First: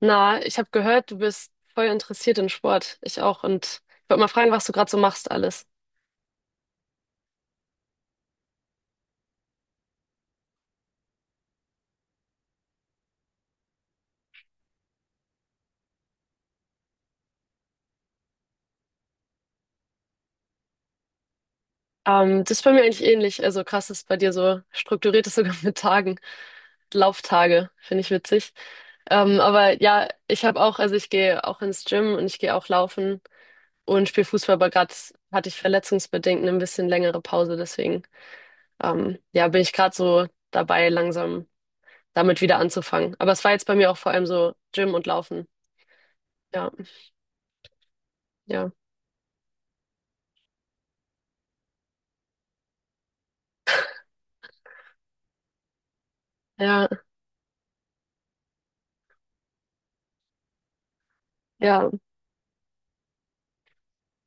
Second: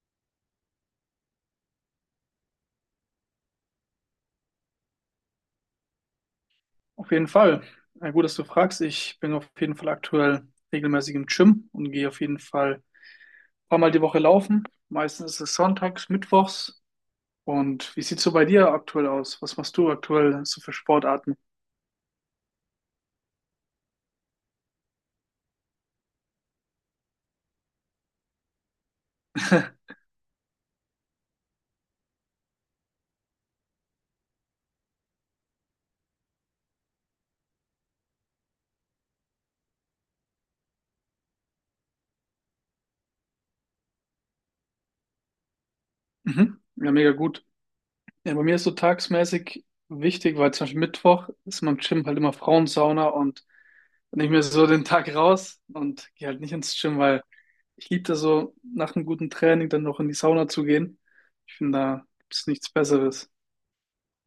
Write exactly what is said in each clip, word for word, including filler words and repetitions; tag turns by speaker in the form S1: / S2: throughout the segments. S1: Na, ich habe gehört, du bist voll interessiert in Sport. Ich auch. Und ich wollte mal fragen, was du gerade so machst alles.
S2: Auf jeden Fall. Na gut, dass du fragst. Ich bin auf jeden Fall aktuell regelmäßig im Gym und gehe auf jeden Fall ein paar Mal die Woche laufen. Meistens ist es sonntags, mittwochs. Und wie sieht's so bei dir aktuell aus? Was machst du aktuell so für Sportarten?
S1: Ähm, das ist bei mir eigentlich ähnlich. Also krass, dass bei dir so strukturiert ist sogar mit Tagen. Lauftage, finde ich witzig. Ähm, aber ja, ich habe auch, also ich gehe auch ins Gym und ich gehe auch laufen und spiele Fußball, aber gerade hatte ich verletzungsbedingt eine ein bisschen längere Pause. Deswegen, ähm, ja, bin ich gerade so dabei, langsam damit wieder anzufangen. Aber es war jetzt bei mir auch vor allem so Gym und Laufen.
S2: Mhm.
S1: Ja,
S2: Ja, mega gut. Ja, bei mir ist so
S1: ja.
S2: tagsmäßig wichtig, weil zum Beispiel Mittwoch ist in meinem Gym halt immer Frauensauna und dann nehme ich mir so den Tag raus und gehe halt nicht ins
S1: Ja,
S2: Gym, weil ich liebe das so, nach einem guten Training dann noch in die Sauna zu gehen. Ich finde,
S1: Ja,
S2: da gibt es nichts Besseres.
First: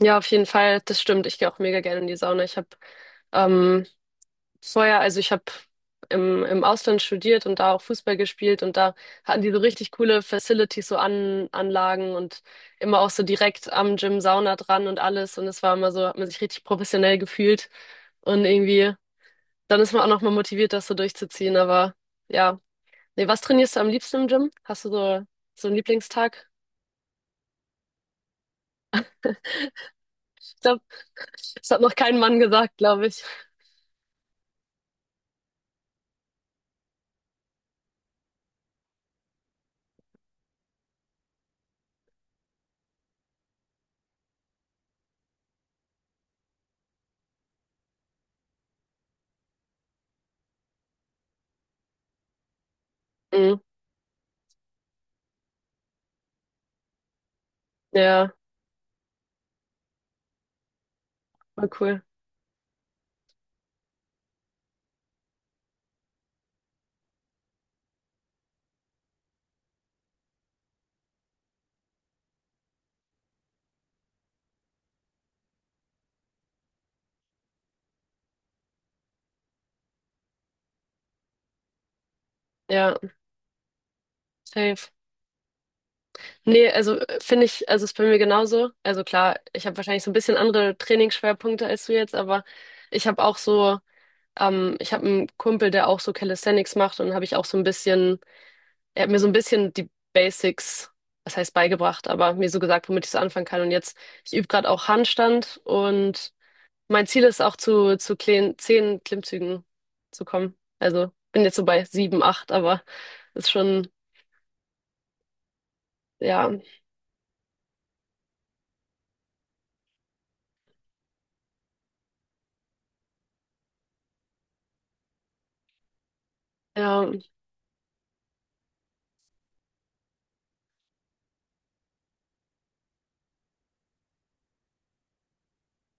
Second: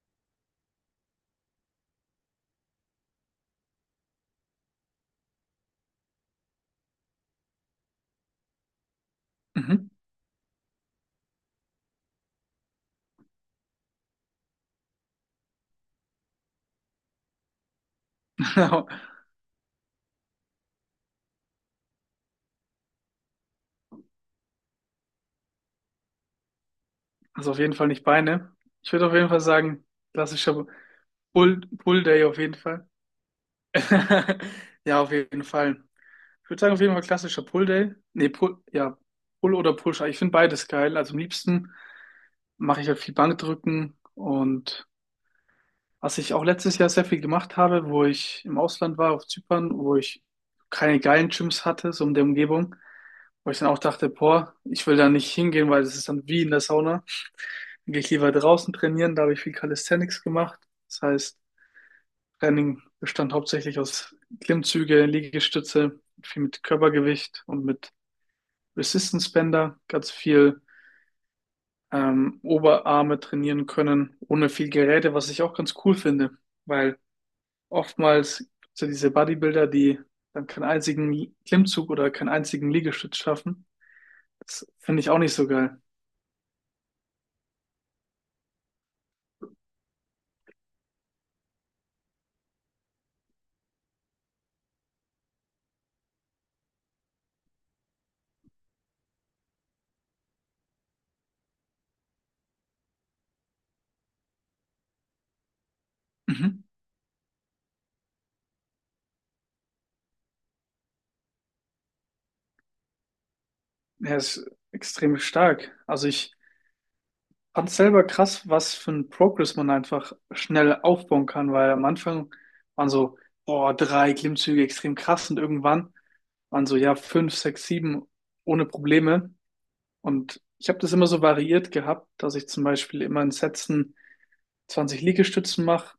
S1: ja, auf jeden Fall, das stimmt. Ich gehe auch mega gerne in die Sauna. Ich habe ähm, vorher, also ich habe im, im Ausland studiert und da auch Fußball gespielt und da hatten die so richtig
S2: Mhm.
S1: coole Facilities, so An Anlagen und immer auch so direkt am Gym Sauna dran und alles. Und es war immer so, hat man sich richtig professionell gefühlt und
S2: Genau.
S1: irgendwie, dann ist man auch nochmal motiviert, das so durchzuziehen. Aber ja, nee, was trainierst du am liebsten im Gym? Hast du so, so einen Lieblingstag?
S2: Also auf jeden Fall nicht Beine. Ich würde auf jeden Fall sagen,
S1: Ich
S2: klassischer
S1: glaube,
S2: Pull,
S1: das hat noch
S2: Pull
S1: kein
S2: Day auf
S1: Mann
S2: jeden
S1: gesagt,
S2: Fall.
S1: glaube ich.
S2: Ja, auf jeden Fall. Ich würde sagen, auf jeden Fall klassischer Pull Day. Nee, Pull, ja, Pull oder Push. Ich finde beides geil. Also am liebsten mache ich halt viel Bankdrücken. Und Was ich auch letztes Jahr sehr viel gemacht habe, wo ich im Ausland war, auf Zypern, wo ich keine geilen Gyms hatte, so in der Umgebung, wo ich
S1: Mhm.
S2: dann auch dachte, boah, ich will da nicht hingehen, weil das ist dann wie in der Sauna. Dann gehe ich
S1: Ja.
S2: lieber draußen trainieren, da habe ich viel Calisthenics gemacht. Das heißt,
S1: Voll cool.
S2: Training bestand hauptsächlich aus Klimmzüge, Liegestütze, viel mit Körpergewicht und mit Resistance Bänder, ganz viel ähm, Oberarme trainieren können, ohne viel Geräte, was ich auch ganz cool finde, weil oftmals gibt es ja diese Bodybuilder, die dann keinen einzigen Klimmzug oder keinen einzigen
S1: Ja,
S2: Liegestütz schaffen. Das
S1: safe.
S2: finde ich auch nicht so geil.
S1: Nee, also äh, finde ich, also ist bei mir genauso. Also klar, ich habe wahrscheinlich so ein bisschen andere Trainingsschwerpunkte als du jetzt, aber ich habe auch so, ähm, ich habe einen Kumpel, der auch so Calisthenics macht und habe ich auch so ein bisschen, er hat mir so ein bisschen die Basics, was heißt beigebracht, aber mir so gesagt, womit ich so anfangen kann. Und jetzt, ich übe gerade auch Handstand und
S2: Mhm.
S1: mein Ziel ist auch zu, zu kleinen, zehn Klimmzügen zu kommen. Also bin jetzt so bei sieben, acht, aber ist schon,
S2: Er ist extrem stark. Also ich
S1: ja,
S2: fand selber krass, was für ein Progress man einfach schnell aufbauen kann, weil am Anfang waren so, boah, drei Klimmzüge extrem krass, und irgendwann waren so, ja,
S1: ja.
S2: fünf, sechs, sieben ohne Probleme. Und ich habe das immer so variiert gehabt, dass ich zum Beispiel immer in Sätzen zwanzig Liegestützen mache,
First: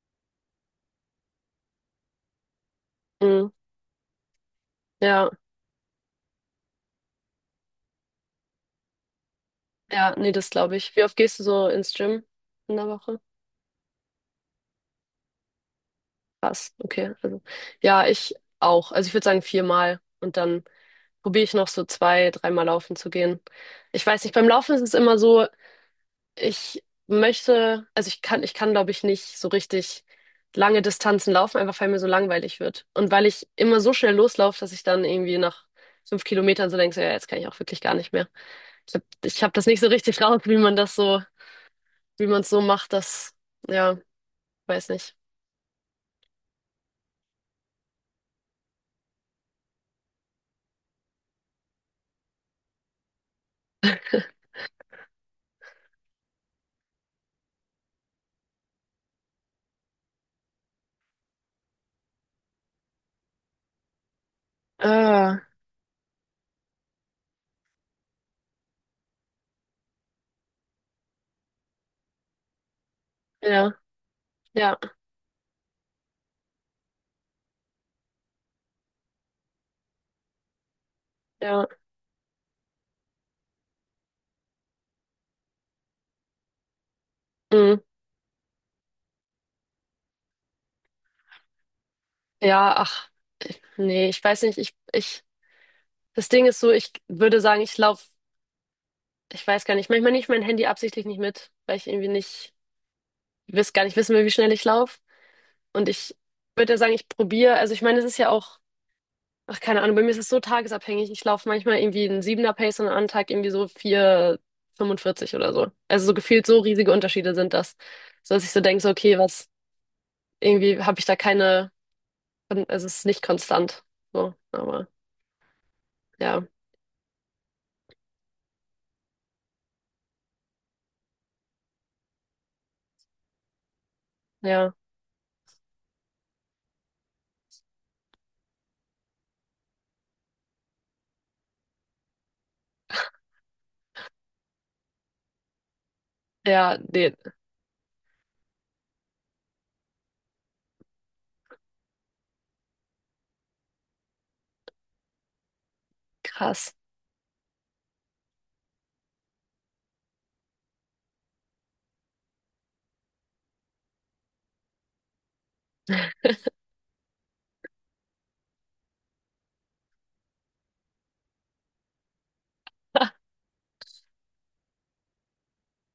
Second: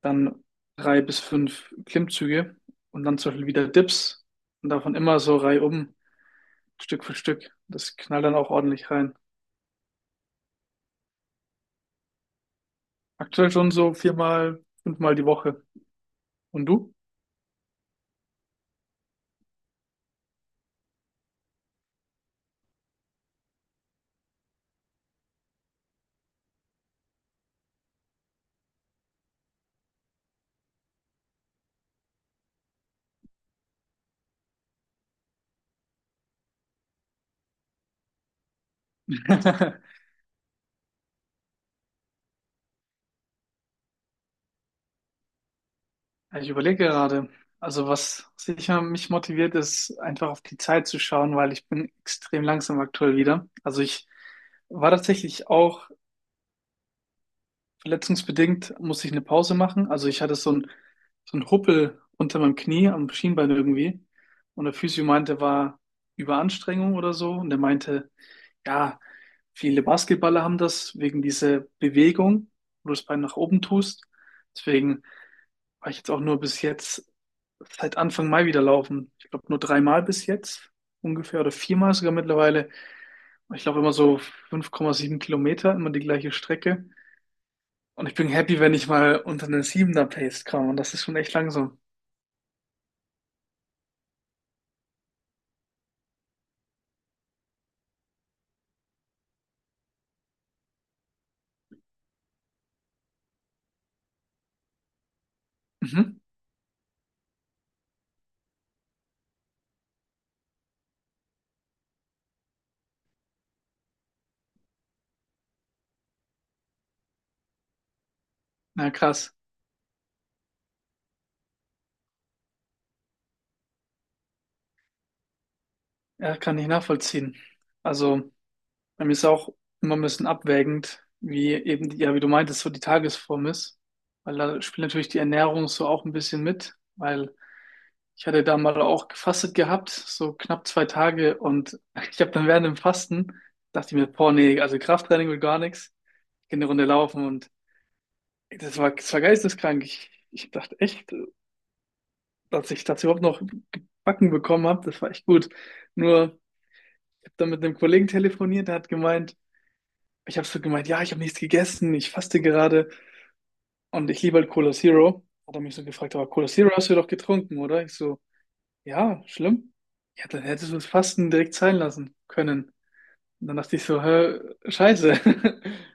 S2: dann drei bis fünf Klimmzüge und dann zum Beispiel
S1: Mhm.
S2: wieder Dips, und davon immer
S1: Ja,
S2: so reihum, Stück für Stück. Das knallt dann auch ordentlich rein.
S1: ja, nee, das glaube ich. Wie oft gehst du so ins Gym in der Woche?
S2: Aktuell schon so viermal, fünfmal die Woche. Und
S1: Krass,
S2: du?
S1: okay. Also, ja, ich auch. Also ich würde sagen viermal und dann probiere ich noch so zwei, dreimal laufen zu gehen. Ich weiß nicht, beim Laufen ist es immer so, ich möchte, also ich kann, ich kann, glaube ich, nicht so richtig lange Distanzen laufen, einfach weil mir so langweilig wird. Und weil ich immer so schnell loslaufe, dass ich dann irgendwie nach fünf Kilometern so denke, so, ja, jetzt kann ich auch wirklich gar nicht mehr. Ich habe ich hab das nicht so richtig raus, wie man das so wie man es so macht, das, ja, weiß nicht.
S2: Ich überlege gerade. Also was sicher mich motiviert, ist einfach auf die Zeit zu schauen, weil ich bin extrem langsam aktuell wieder. Also ich war tatsächlich auch verletzungsbedingt musste ich eine Pause machen. Also ich hatte so ein, so ein Huppel unter meinem Knie, am Schienbein irgendwie. Und der Physio meinte,
S1: Ah,
S2: war Überanstrengung oder so. Und er meinte, ja, viele Basketballer haben das wegen dieser Bewegung, wo du das Bein nach oben
S1: ja,
S2: tust.
S1: ja,
S2: Deswegen war ich jetzt auch nur bis jetzt seit Anfang Mai wieder laufen. Ich glaube nur dreimal bis jetzt ungefähr oder
S1: ja,
S2: viermal sogar mittlerweile. Ich laufe immer so 5,7 Kilometer, immer die gleiche Strecke.
S1: mm,
S2: Und ich bin happy, wenn ich mal unter eine sieben Pace komme. Und das ist schon echt langsam.
S1: ja, ach, nee, ich weiß nicht, ich, ich, das Ding ist so, ich würde sagen, ich laufe, ich weiß gar nicht, manchmal nehme ich mein Handy absichtlich nicht mit, weil ich irgendwie nicht, wiss, gar nicht wissen will, wie schnell ich laufe. Und ich
S2: Mhm.
S1: würde ja sagen, ich probiere, also ich meine, es ist ja auch, ach, keine Ahnung, bei mir ist es so tagesabhängig, ich laufe manchmal irgendwie einen Siebener Pace und an einem Tag irgendwie so vier fünfundvierzig oder so. Also so gefühlt so riesige Unterschiede sind das, so dass ich so denke, so,
S2: Na
S1: okay,
S2: krass.
S1: was irgendwie habe ich da keine, es ist nicht konstant. So, aber
S2: Ja,
S1: ja,
S2: kann ich nachvollziehen. Also, bei mir ist auch immer ein bisschen abwägend, wie eben, die- ja, wie du meintest, so die Tagesform ist. Weil da
S1: ja,
S2: spielt natürlich die Ernährung so auch ein bisschen mit. Weil ich hatte da mal auch gefastet gehabt, so knapp zwei Tage. Und ich habe dann während dem Fasten, dachte ich mir, boah, nee, also Krafttraining will gar nichts. Ich gehe eine
S1: ja,
S2: Runde
S1: nee,
S2: laufen und das war, das war geisteskrank. Ich, ich dachte echt, dass ich das überhaupt noch gebacken bekommen habe. Das war echt gut. Nur,
S1: krass.
S2: ich habe dann mit einem Kollegen telefoniert, der hat gemeint, ich habe so gemeint, ja, ich habe nichts gegessen, ich faste gerade und ich liebe halt Cola Zero. Hat er mich so gefragt, aber Cola Zero hast du ja doch getrunken, oder? Ich so, ja, schlimm. Ja, dann hättest du das Fasten direkt sein lassen können. Und dann dachte ich so, hä, scheiße.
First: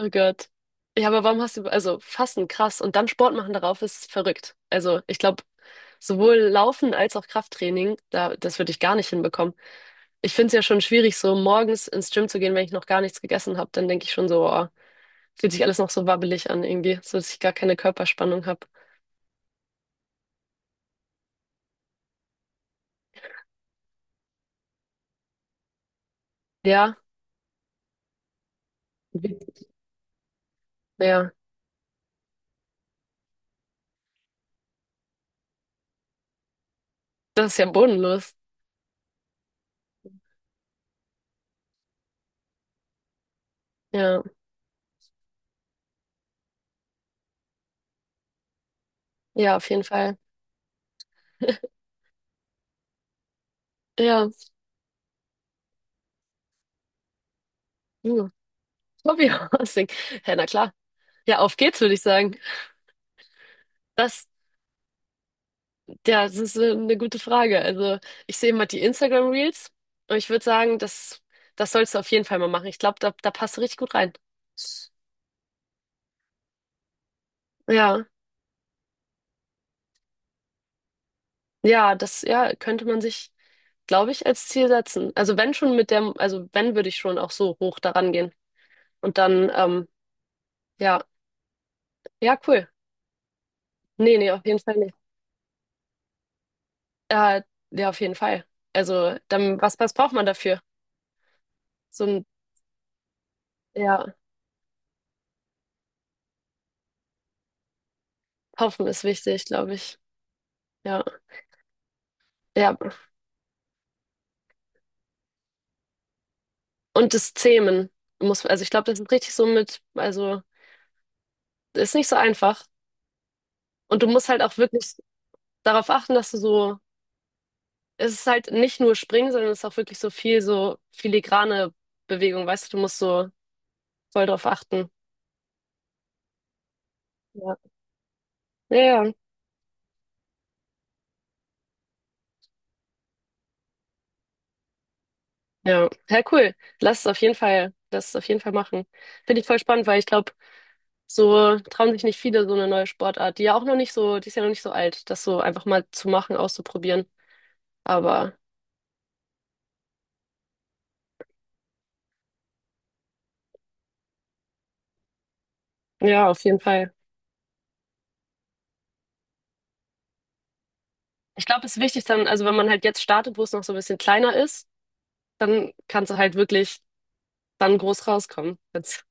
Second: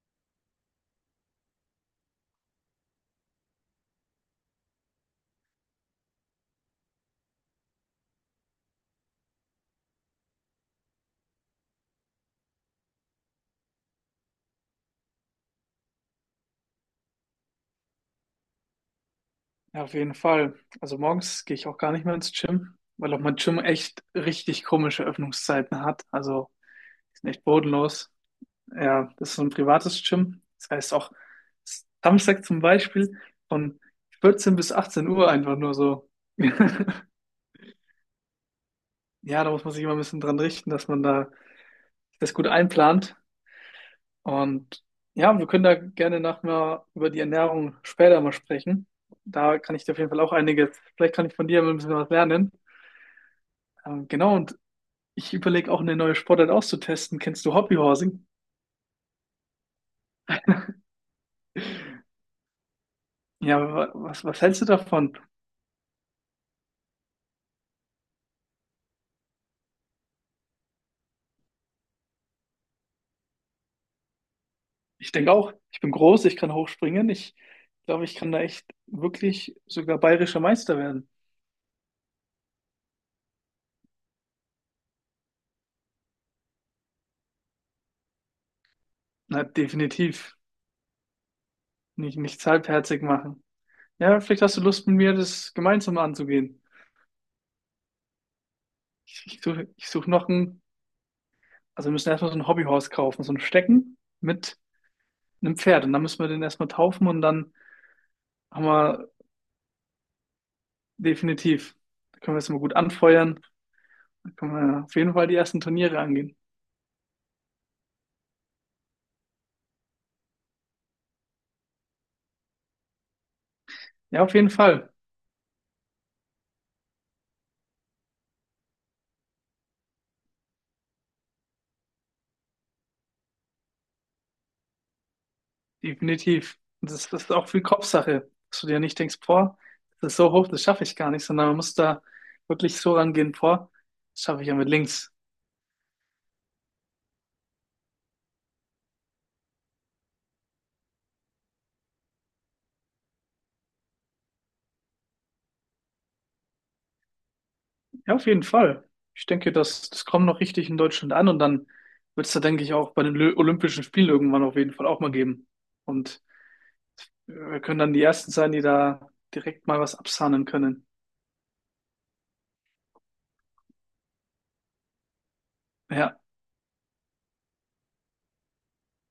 S1: Oh Gott. Ja, aber warum hast du, also Fasten, krass. Und dann Sport machen darauf ist verrückt. Also ich glaube, sowohl Laufen als auch Krafttraining, da, das würde ich gar nicht hinbekommen. Ich finde es ja schon schwierig, so morgens ins Gym zu gehen, wenn ich noch gar nichts gegessen habe. Dann denke ich schon so, oh, fühlt sich alles noch so wabbelig an irgendwie, so dass ich gar keine Körperspannung habe.
S2: Ja, auf jeden Fall. Also morgens gehe ich auch gar nicht mehr ins Gym, weil auch mein Gym echt richtig komische Öffnungszeiten hat. Also,
S1: Ja,
S2: die sind echt bodenlos. Ja, das ist so ein privates Gym. Das heißt auch
S1: ja,
S2: Samstag zum Beispiel von vierzehn bis achtzehn Uhr einfach nur so.
S1: das ist ja bodenlos.
S2: Ja, da muss man sich immer ein bisschen dran richten, dass man da das gut einplant.
S1: Ja,
S2: Und ja, wir können da gerne nachher über die Ernährung später mal sprechen.
S1: ja,
S2: Da
S1: auf
S2: kann
S1: jeden
S2: ich dir auf jeden
S1: Fall.
S2: Fall auch einiges, vielleicht kann ich von dir mal ein bisschen was lernen. Ähm,
S1: Ja,
S2: genau, und ich überlege auch eine neue Sportart auszutesten. Kennst du Hobbyhorsing?
S1: ja. Hobbyhousing. Ja, na klar. Ja, auf geht's, würde ich sagen.
S2: Ja, wa- was,
S1: Das,
S2: was hältst du davon?
S1: ja, das ist äh, eine gute Frage. Also, ich sehe immer die Instagram Reels und ich würde sagen, das, das sollst du auf jeden Fall mal machen. Ich glaube, da, da passt du richtig gut rein.
S2: Ich denke auch, ich bin groß, ich kann hochspringen. Ich glaube,
S1: Ja,
S2: ich kann da echt wirklich sogar bayerischer Meister werden.
S1: ja, das, ja, könnte man sich, glaube ich, als Ziel setzen. Also, wenn schon mit der, also, wenn würde ich schon auch so hoch daran gehen. Und
S2: Na,
S1: dann, ähm,
S2: definitiv.
S1: ja,
S2: Nicht,
S1: ja,
S2: nichts
S1: cool.
S2: halbherzig machen.
S1: Nee,
S2: Ja,
S1: nee,
S2: vielleicht
S1: auf
S2: hast
S1: jeden
S2: du
S1: Fall
S2: Lust
S1: nicht.
S2: mit mir, das gemeinsam anzugehen.
S1: Äh, ja, auf jeden Fall. Also,
S2: Ich, ich
S1: dann,
S2: suche
S1: was,
S2: ich
S1: was
S2: such
S1: braucht man
S2: noch
S1: dafür?
S2: ein, also wir
S1: So
S2: müssen
S1: ein
S2: erstmal so ein Hobbyhorse kaufen, so ein Stecken
S1: Ja,
S2: mit einem Pferd. Und dann müssen wir den erstmal taufen und dann haben
S1: hoffen ist
S2: wir
S1: wichtig, glaube ich. Ja,
S2: definitiv, da können wir es mal
S1: ja.
S2: gut anfeuern. Dann können wir auf jeden Fall die ersten Turniere angehen.
S1: Und das Zähmen muss, also ich glaube, das ist richtig so mit, also ist nicht so einfach. Und du
S2: Ja,
S1: musst
S2: auf
S1: halt
S2: jeden
S1: auch
S2: Fall.
S1: wirklich darauf achten, dass du so, es ist halt nicht nur Springen, sondern es ist auch wirklich so viel so filigrane Bewegung, weißt du, du musst so voll drauf achten.
S2: Definitiv. Und das ist auch
S1: Ja,
S2: viel Kopfsache, dass du
S1: ja,
S2: dir nicht
S1: ja.
S2: denkst, boah, das ist so hoch, das schaffe ich gar nicht, sondern man muss da wirklich so rangehen, boah, das schaffe ich ja mit links.
S1: Ja, Ja, cool. Lass es auf jeden Fall, lass es auf jeden Fall machen. Finde ich voll spannend, weil ich glaube, so trauen sich nicht viele so eine neue Sportart, die ja auch noch nicht so, die ist ja noch nicht so alt, das so einfach mal zu machen, auszuprobieren.
S2: Ja, auf
S1: Aber
S2: jeden Fall. Ich denke, das, das kommt noch richtig in Deutschland an und dann wird es da, denke ich, auch bei den Lö- Olympischen Spielen irgendwann auf jeden Fall auch mal geben. Und
S1: ja, auf jeden Fall.
S2: äh, wir können dann die Ersten sein, die da direkt mal was absahnen können.
S1: Ich glaube, es ist wichtig dann, also wenn man halt jetzt startet, wo es noch so ein bisschen kleiner ist, dann kannst du
S2: Ja,
S1: halt wirklich dann groß rauskommen. Jetzt,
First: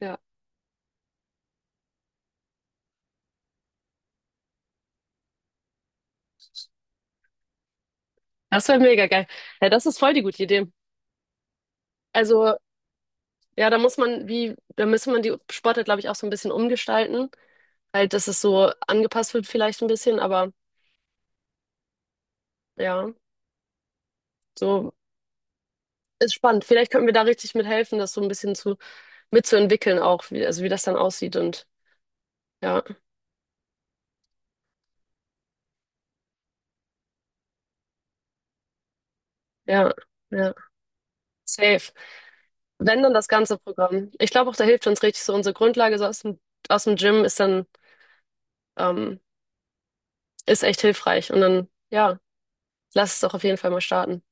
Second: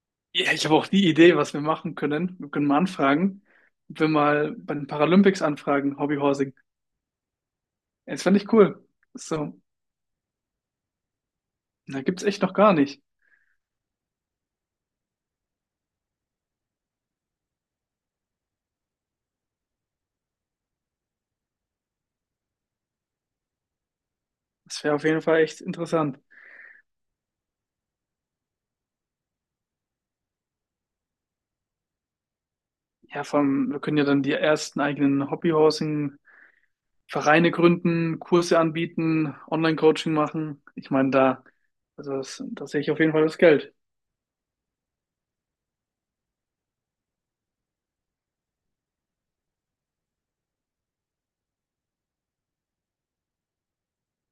S1: ja,
S2: ja ich habe auch die Idee, was wir machen können. Wir können mal anfragen, ob wir mal bei den Paralympics anfragen, Hobbyhorse. Das fand ich
S1: das wäre
S2: cool.
S1: mega geil.
S2: So,
S1: Ja, das ist voll die gute Idee.
S2: da gibt's echt noch
S1: Also
S2: gar nicht.
S1: ja, da muss man, wie, da müsste man die Sportart, glaube ich, auch so ein bisschen umgestalten. Halt, dass es so angepasst wird vielleicht ein bisschen, aber ja,
S2: Das
S1: so
S2: wäre auf jeden Fall echt interessant.
S1: ist spannend. Vielleicht könnten wir da richtig mithelfen, das so ein bisschen zu mitzuentwickeln auch, wie, also wie das dann aussieht und ja,
S2: Ja, vor allem, wir können ja dann die ersten eigenen Hobbyhousing-Vereine gründen, Kurse anbieten,
S1: ja,
S2: Online-Coaching
S1: ja,
S2: machen. Ich meine, da,
S1: safe.
S2: also das, da sehe ich auf
S1: Wenn
S2: jeden
S1: dann
S2: Fall
S1: das
S2: das
S1: ganze
S2: Geld.
S1: Programm. Ich glaube auch, da hilft uns richtig so unsere Grundlage so aus dem, aus dem Gym ist dann, ähm, ist echt hilfreich. Und dann, ja, lass es doch auf jeden Fall mal starten.